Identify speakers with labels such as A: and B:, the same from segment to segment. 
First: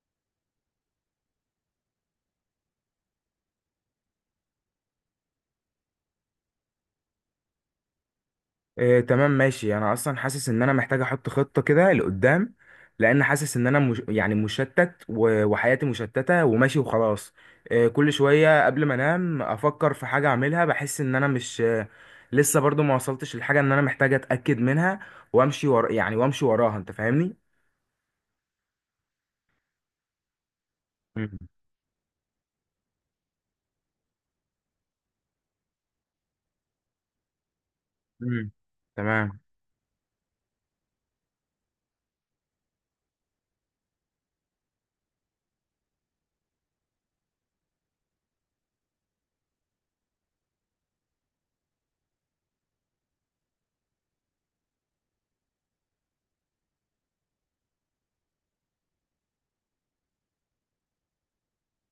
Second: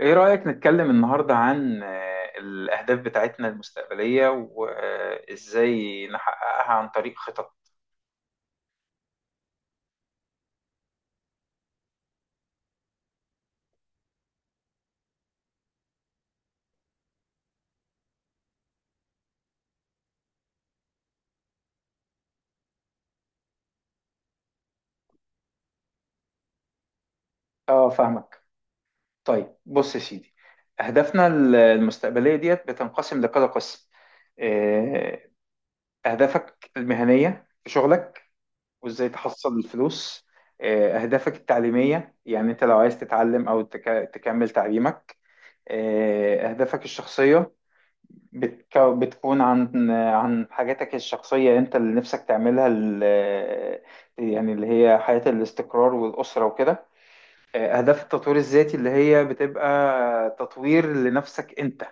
A: ايه رأيك نتكلم النهاردة عن الأهداف بتاعتنا المستقبلية وإزاي نحققها عن طريق خطط.
B: إيه، تمام، ماشي. انا اصلا حاسس ان انا محتاج احط خطة كده لقدام، لان حاسس ان انا مش، يعني، مشتت وحياتي مشتتة وماشي وخلاص. إيه، كل شوية قبل ما انام افكر في حاجة اعملها، بحس ان انا مش لسه برضو ما وصلتش للحاجة ان انا محتاج اتأكد منها وامشي ورا، يعني وامشي وراها، انت فاهمني؟
A: اه، فاهمك. طيب بص يا سيدي، أهدافنا
B: مم.
A: المستقبلية ديت بتنقسم لكذا قسم. آه، أهدافك المهنية في شغلك
B: مم.
A: وإزاي
B: تمام.
A: تحصل الفلوس. أهدافك التعليمية، يعني أنت لو عايز تتعلم أو تكمل تعليمك. أهدافك الشخصية، بتكون عن حاجاتك الشخصية، انت اللي نفسك تعملها يعني اللي هي حياة الاستقرار والأسرة وكده. أهداف التطوير الذاتي اللي هي بتبقى تطوير لنفسك انت.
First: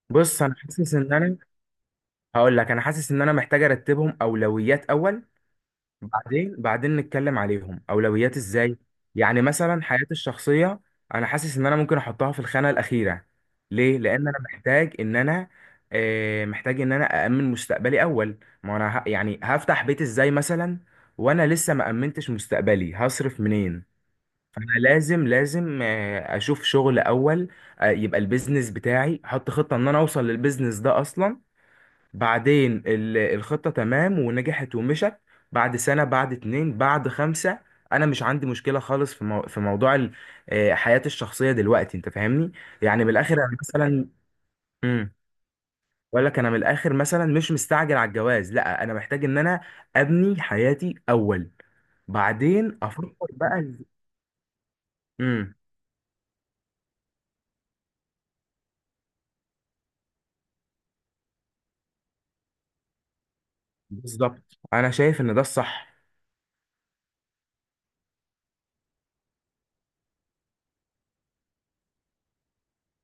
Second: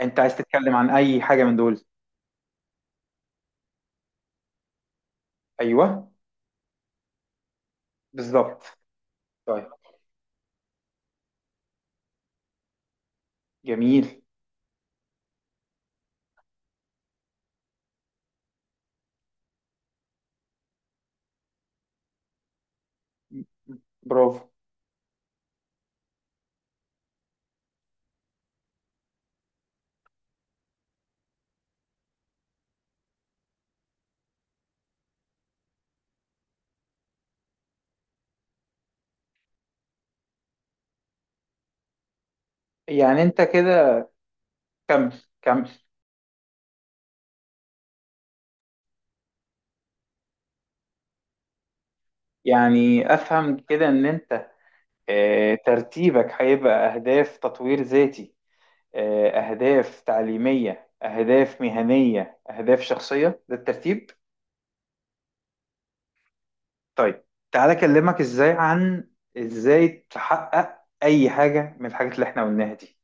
A: انت عايز
B: بص، انا
A: تتكلم عن
B: حاسس ان
A: أي
B: انا،
A: حاجة من دول؟
B: هقول لك، انا حاسس ان انا محتاج ارتبهم اولويات اول،
A: أيوه.
B: بعدين نتكلم عليهم اولويات
A: بالظبط.
B: ازاي. يعني
A: طيب.
B: مثلا حياتي الشخصيه، انا حاسس ان انا ممكن احطها في الخانه الاخيره. ليه؟
A: جميل.
B: لان انا محتاج ان انا، محتاج ان انا امن مستقبلي اول. ما انا يعني هفتح بيت ازاي مثلا وانا لسه ما امنتش مستقبلي؟ هصرف منين؟
A: برافو.
B: فانا لازم، اشوف شغل اول. يبقى البيزنس بتاعي، احط خطه ان انا اوصل للبيزنس ده اصلا. بعدين الخطة تمام ونجحت ومشت، بعد سنة بعد اتنين بعد خمسة. أنا مش عندي مشكلة خالص في في موضوع حياتي الشخصية دلوقتي. أنت فاهمني؟ يعني من
A: يعني
B: الآخر،
A: انت
B: أنا
A: كده،
B: مثلا.
A: كمل،
B: امم.
A: كمل.
B: بقول لك، أنا من الآخر مثلا مش مستعجل على الجواز. لا، أنا محتاج إن أنا أبني حياتي أول، بعدين
A: يعني
B: أفكر
A: أفهم
B: بقى
A: كده
B: إز-
A: ان انت
B: امم.
A: ترتيبك هيبقى أهداف تطوير ذاتي، أهداف تعليمية، أهداف مهنية، أهداف شخصية، ده الترتيب.
B: بالظبط، أنا شايف إن ده الصح.
A: طيب، تعالى أكلمك إزاي عن إزاي تحقق أي حاجة من الحاجات اللي إحنا قلناها دي.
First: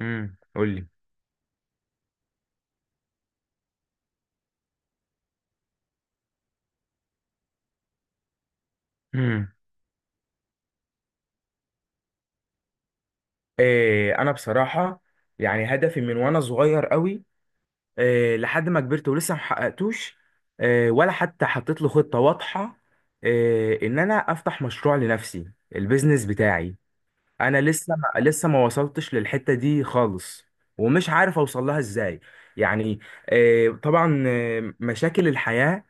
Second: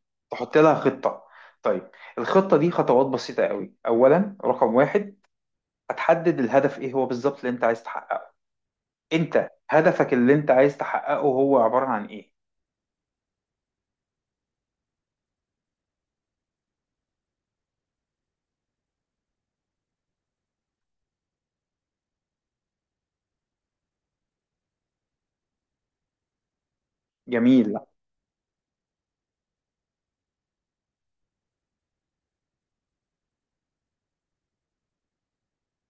B: امم،
A: تحط لها
B: قول لي.
A: خطة. طيب، الخطة دي خطوات بسيطة قوي. أولا، رقم واحد، هتحدد الهدف إيه هو بالظبط اللي أنت عايز تحققه. أنت
B: امم.
A: هدفك اللي أنت عايز تحققه هو عبارة عن إيه؟
B: إيه، أنا بصراحة يعني هدفي من وأنا صغير قوي، لحد ما كبرت ولسه ما حققتوش، ولا حتى حطيت له خطة واضحة، ان انا افتح مشروع لنفسي، البيزنس بتاعي. انا
A: جميل.
B: لسه ما وصلتش للحتة دي خالص، ومش عارف اوصل لها ازاي. يعني، طبعا، مشاكل الحياة،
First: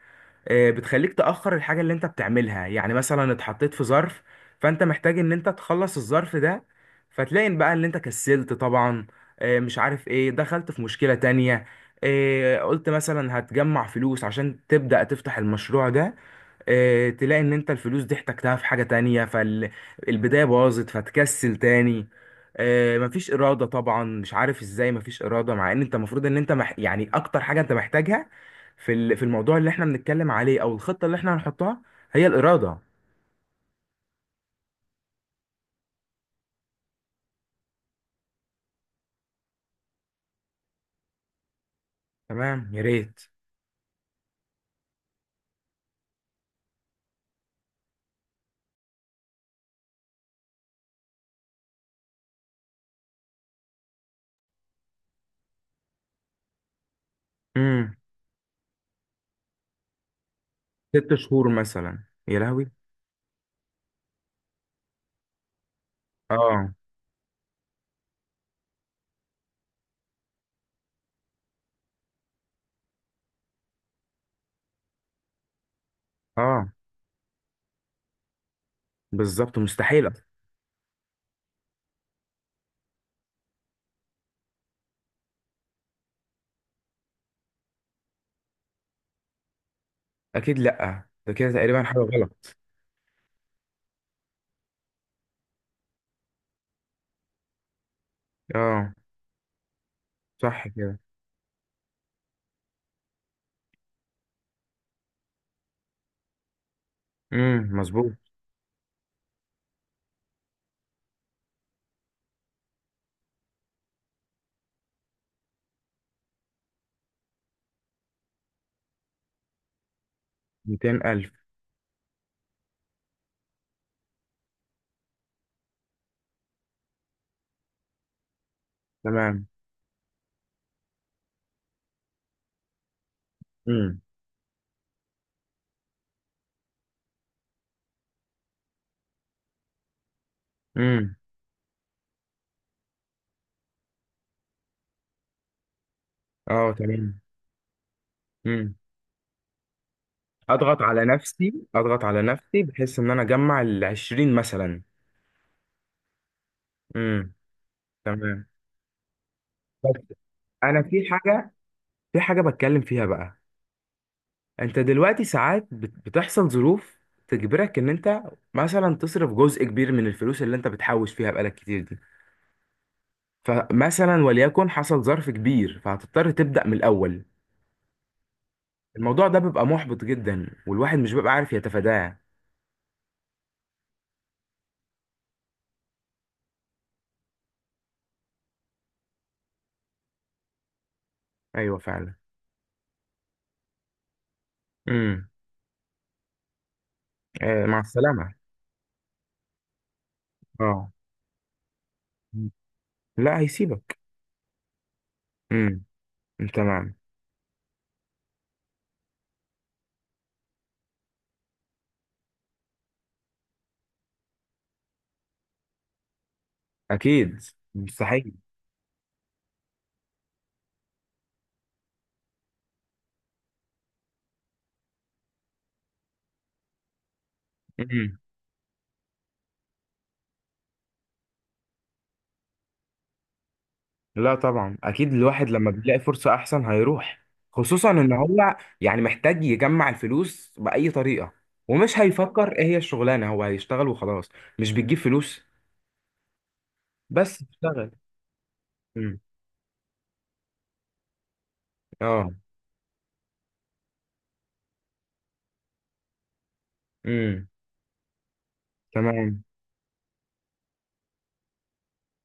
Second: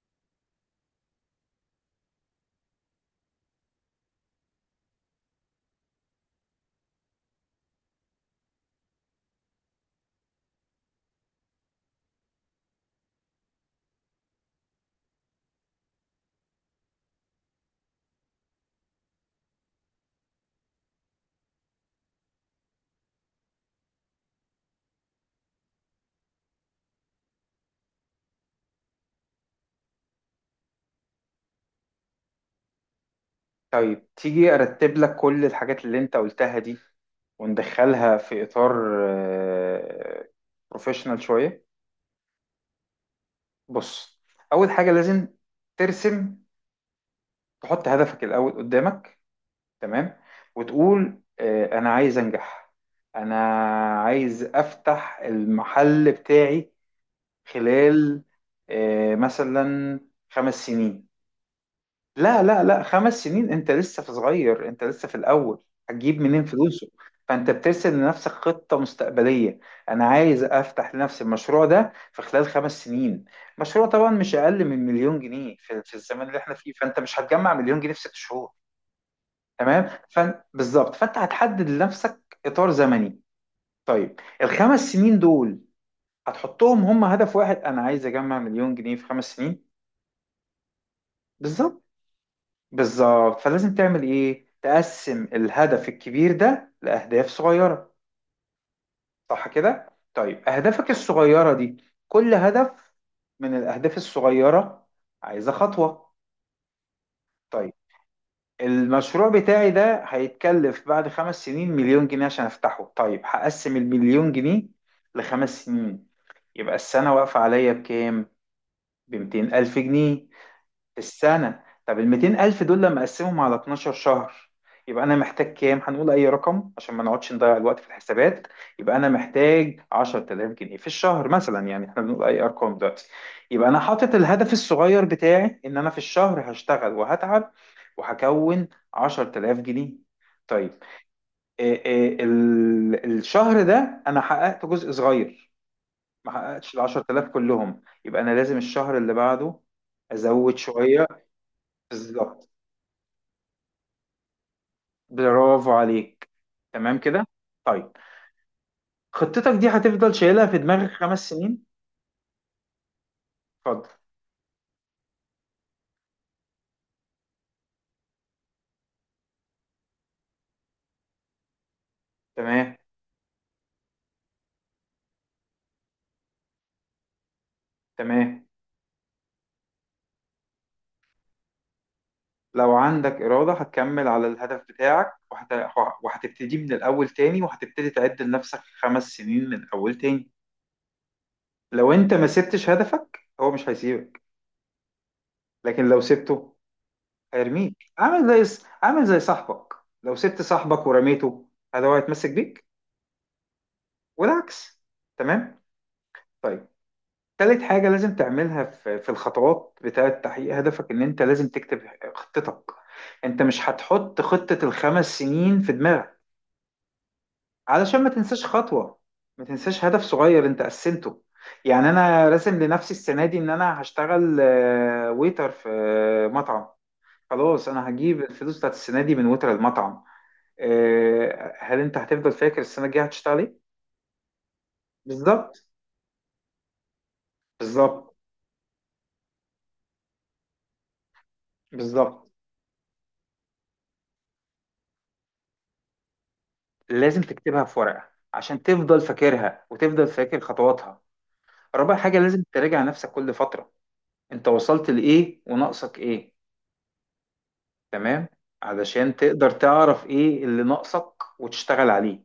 B: بتخليك تأخر الحاجة اللي انت بتعملها. يعني مثلا اتحطيت في ظرف، فانت محتاج ان انت تخلص الظرف ده، فتلاقي إن بقى ان انت كسلت طبعا، مش عارف ايه، دخلت في مشكلة تانية، قلت مثلا هتجمع فلوس عشان تبدأ تفتح المشروع ده، تلاقي ان انت الفلوس دي احتجتها في حاجة تانية، فالبداية باظت، فتكسل تاني. مفيش إرادة طبعا، مش عارف ازاي مفيش إرادة مع ان انت المفروض ان انت يعني اكتر حاجة انت محتاجها في في الموضوع اللي احنا بنتكلم عليه، او الخطة اللي احنا هنحطها، هي الإرادة.
A: طيب تيجي ارتب لك كل الحاجات اللي انت قلتها دي وندخلها في اطار بروفيشنال شويه.
B: تمام، يا ريت.
A: بص، اول حاجه لازم ترسم، تحط هدفك الاول قدامك. تمام. وتقول انا عايز انجح، انا عايز افتح المحل بتاعي
B: امم.
A: خلال مثلا خمس سنين.
B: ست شهور مثلا، يا
A: لا لا
B: لهوي.
A: لا، خمس سنين انت لسه في صغير، انت لسه في الاول. هتجيب منين
B: اه،
A: فلوسه؟ فانت بترسم لنفسك خطة مستقبلية، انا عايز افتح لنفسي المشروع ده في خلال خمس سنين. مشروع طبعا مش اقل من مليون جنيه في الزمن اللي احنا فيه.
B: اه،
A: فانت مش هتجمع مليون جنيه في 6 شهور.
B: بالظبط
A: تمام.
B: مستحيل أصلاً.
A: بالظبط، فانت هتحدد لنفسك اطار زمني. طيب الخمس سنين دول هتحطهم هم هدف واحد، انا عايز اجمع مليون جنيه في خمس سنين.
B: اكيد، لا، ده كده تقريبا
A: بالظبط.
B: حاجة غلط.
A: بالظبط، فلازم تعمل ايه؟ تقسم الهدف الكبير ده لأهداف صغيرة.
B: اه،
A: صح كده. طيب
B: صح
A: أهدافك
B: كده.
A: الصغيرة دي، كل هدف من الأهداف الصغيرة عايزة خطوة.
B: امم،
A: طيب،
B: مظبوط.
A: المشروع بتاعي ده هيتكلف بعد خمس سنين مليون جنيه عشان أفتحه. طيب هقسم المليون جنيه لخمس سنين، يبقى السنة واقفة عليا بكام؟ بمتين ألف جنيه في
B: 200 ألف.
A: السنة. طب ال 200,000 دول لما أقسمهم على 12 شهر يبقى أنا محتاج كام؟ هنقول أي رقم عشان ما نقعدش نضيع الوقت في الحسابات. يبقى أنا
B: تمام.
A: محتاج 10,000 جنيه في الشهر مثلا، يعني إحنا بنقول أي أرقام دلوقتي. يبقى أنا
B: امم.
A: حاطط الهدف الصغير بتاعي إن أنا في الشهر هشتغل وهتعب وهكون 10,000 جنيه. طيب
B: امم.
A: إيه إيه الشهر ده أنا حققت جزء صغير، ما
B: اه.
A: حققتش ال
B: تمام.
A: 10,000 كلهم، يبقى أنا لازم
B: امم.
A: الشهر اللي بعده أزود
B: اضغط على
A: شوية.
B: نفسي، اضغط على
A: بالظبط.
B: نفسي بحيث ان انا اجمع ال 20 مثلا.
A: برافو عليك. تمام كده.
B: امم.
A: طيب
B: تمام.
A: خطتك دي
B: بس
A: هتفضل شايلها في
B: انا
A: دماغك
B: في
A: خمس
B: حاجه
A: سنين.
B: في حاجه بتكلم فيها بقى.
A: اتفضل.
B: انت دلوقتي ساعات بتحصل ظروف تجبرك ان انت مثلا تصرف جزء كبير من الفلوس اللي انت بتحوش فيها بقالك كتير دي.
A: تمام.
B: فمثلا، وليكن حصل ظرف كبير، فهتضطر تبدا من الاول.
A: تمام.
B: الموضوع ده بيبقى محبط جدا، والواحد مش بيبقى عارف يتفاداه.
A: لو عندك إرادة هتكمل على الهدف بتاعك وهتبتدي من الأول تاني، وهتبتدي تعد لنفسك خمس سنين من أول تاني.
B: ايوه،
A: لو أنت
B: فعلا.
A: ما سبتش هدفك هو مش هيسيبك.
B: امم.
A: لكن لو سبته
B: آه،
A: هيرميك،
B: مع السلامه.
A: عامل زي صاحبك. لو سبت صاحبك
B: اه،
A: ورميته، هذا هو هيتمسك بيك،
B: لا هيسيبك.
A: والعكس. تمام.
B: امم.
A: طيب
B: تمام.
A: تالت حاجة لازم تعملها في الخطوات بتاعة تحقيق هدفك، إن أنت لازم تكتب خطتك. أنت مش هتحط خطة الخمس سنين في دماغك،
B: اكيد.
A: علشان ما
B: مستحيل.
A: تنساش خطوة، ما تنساش هدف صغير أنت قسمته. يعني أنا راسم لنفسي السنة دي إن أنا هشتغل ويتر في مطعم، خلاص أنا
B: امم.
A: هجيب الفلوس بتاعت السنة دي من ويتر المطعم. هل أنت هتفضل فاكر السنة الجاية هتشتغل إيه؟
B: لا طبعا، اكيد الواحد
A: بالظبط.
B: لما بيلاقي فرصة احسن هيروح، خصوصا ان
A: بالظبط.
B: هو يعني محتاج يجمع الفلوس بأي طريقة، ومش
A: بالظبط.
B: هيفكر ايه هي الشغلانة، هو هيشتغل وخلاص. مش بتجيب فلوس.
A: لازم
B: بس
A: تكتبها في
B: اشتغل.
A: ورقة عشان تفضل
B: امم.
A: فاكرها وتفضل فاكر خطواتها. رابع حاجة
B: اه.
A: لازم تراجع نفسك كل فترة، انت وصلت لإيه وناقصك إيه.
B: امم.
A: تمام، علشان
B: تمام.
A: تقدر تعرف إيه اللي ناقصك وتشتغل عليه.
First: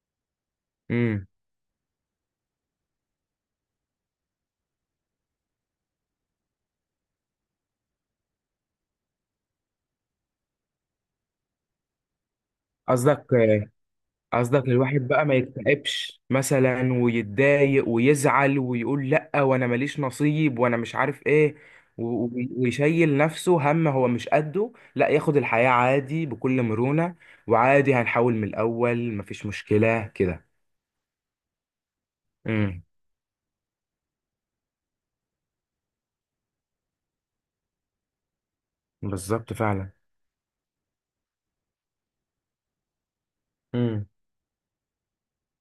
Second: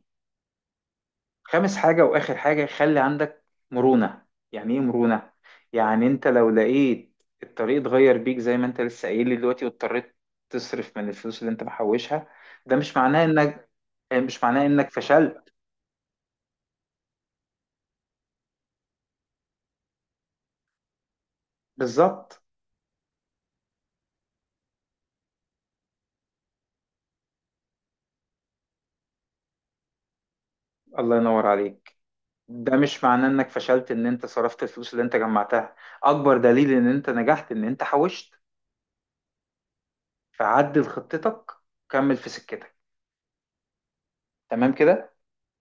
B: امم.
A: خامس حاجة وآخر حاجة، خلي عندك مرونة. يعني إيه مرونة؟ يعني انت لو لقيت الطريق اتغير بيك زي ما انت لسه قايل لي دلوقتي، واضطريت تصرف من الفلوس اللي انت محوشها، ده مش معناه
B: قصدك؟
A: انك، مش
B: قصدك
A: معناه انك
B: الواحد بقى ما
A: فشلت.
B: يكتئبش مثلا، ويتضايق ويزعل، ويقول لأ، وانا ماليش نصيب، وانا مش عارف ايه، و- و-
A: بالظبط.
B: ويشيل نفسه هم هو مش قده. لا، ياخد الحياة عادي بكل مرونة، وعادي هنحاول من الأول، مفيش مشكلة كده.
A: الله ينور عليك. ده
B: امم.
A: مش معناه انك فشلت ان انت صرفت الفلوس اللي انت جمعتها. اكبر دليل ان انت نجحت ان انت حوشت.
B: بالظبط، فعلا.
A: فعدل خطتك، كمل في سكتك.
B: امم.
A: تمام كده.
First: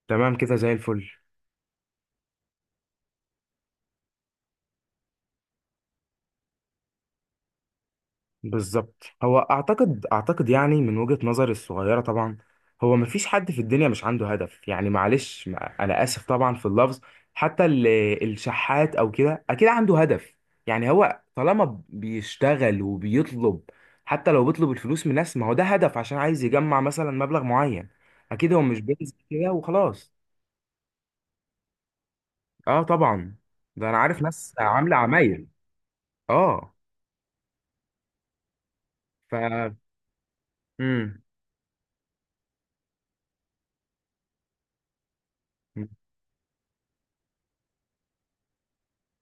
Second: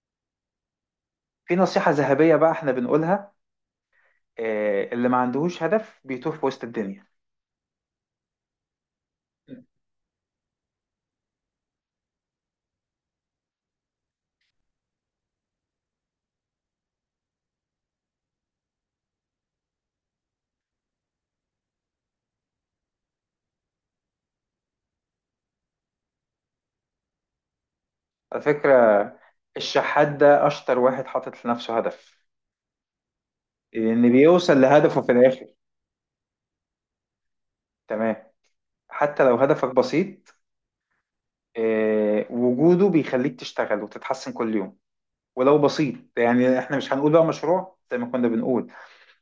B: تمام كده، زي الفل.
A: في نصيحة ذهبية بقى احنا بنقولها، اللي ما عندهوش هدف بيتوه في وسط الدنيا.
B: بالظبط. هو اعتقد يعني من وجهة نظري الصغيرة طبعا، هو مفيش حد في الدنيا مش عنده هدف. يعني معلش، انا اسف طبعا في اللفظ، حتى الشحات او كده اكيد عنده هدف. يعني هو طالما بيشتغل وبيطلب، حتى لو بيطلب الفلوس من ناس، ما هو ده هدف، عشان عايز يجمع مثلا مبلغ معين.
A: على
B: اكيد هو
A: فكرة،
B: مش بينزل كده
A: الشحات
B: وخلاص.
A: ده اشطر واحد حاطط لنفسه هدف،
B: اه، طبعا. ده انا
A: لان
B: عارف ناس
A: بيوصل
B: عاملة
A: لهدفه في الاخر.
B: عمايل. اه.
A: تمام. حتى
B: ف.
A: لو هدفك بسيط،
B: امم.
A: وجوده بيخليك تشتغل وتتحسن كل يوم. ولو بسيط، يعني احنا مش هنقول بقى مشروع زي ما كنا بنقول،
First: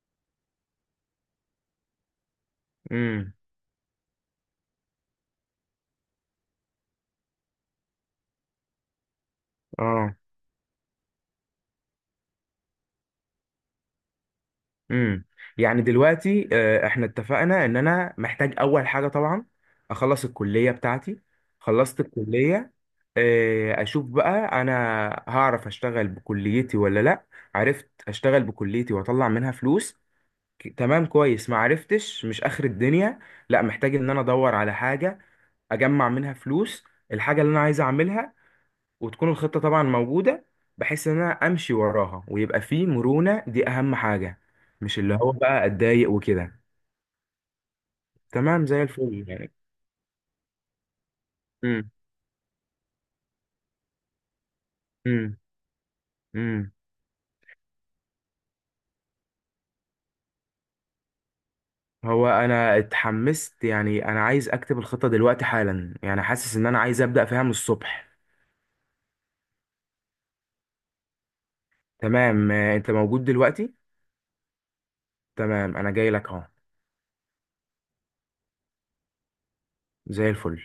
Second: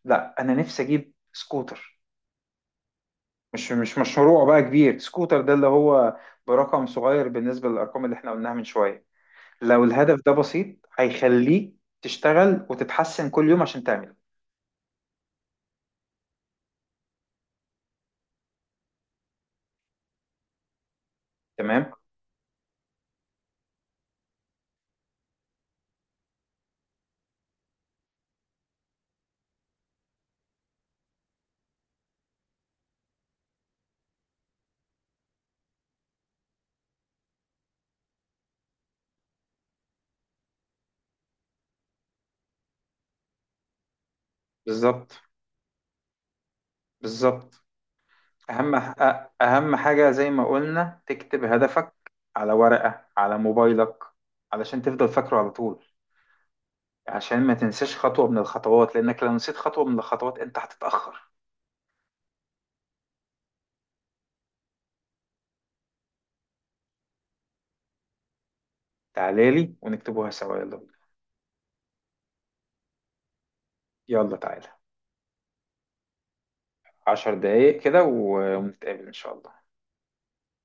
A: لا انا نفسي اجيب سكوتر.
B: امم.
A: مش مشروع بقى كبير، سكوتر ده اللي هو برقم صغير بالنسبة للأرقام اللي احنا قلناها من شوية. لو
B: اه.
A: الهدف ده بسيط هيخليك تشتغل وتتحسن كل يوم عشان تعمله.
B: امم. يعني دلوقتي، احنا اتفقنا ان انا محتاج اول حاجه طبعا اخلص الكليه بتاعتي.
A: تمام.
B: خلصت الكليه، اشوف بقى انا هعرف اشتغل بكليتي ولا لا. عرفت اشتغل بكليتي واطلع منها فلوس، تمام، كويس. ما عرفتش، مش اخر الدنيا، لا، محتاج ان انا ادور على حاجه اجمع منها فلوس، الحاجه اللي انا عايز اعملها، وتكون الخطة طبعا موجودة بحيث ان انا امشي وراها، ويبقى في مرونة، دي اهم حاجة. مش
A: بالظبط.
B: اللي هو بقى اتضايق وكده.
A: بالظبط.
B: تمام،
A: أهم
B: زي
A: أ-
B: الفل يعني.
A: أهم حاجة زي ما قلنا، تكتب
B: امم.
A: هدفك على ورقة، على موبايلك، علشان تفضل فاكره
B: امم.
A: على طول،
B: امم.
A: عشان ما تنساش خطوة من الخطوات، لأنك لو نسيت خطوة من الخطوات أنت هتتأخر.
B: هو انا اتحمست، يعني انا عايز اكتب الخطة دلوقتي حالا، يعني حاسس ان انا عايز ابدأ فيها من الصبح.
A: تعالى لي ونكتبوها سوا، يلا بينا.
B: تمام، انت موجود دلوقتي؟
A: يلا تعالى.
B: تمام، انا جاي لك اهو.
A: 10 دقايق كده ونتقابل إن شاء الله.
B: زي الفل.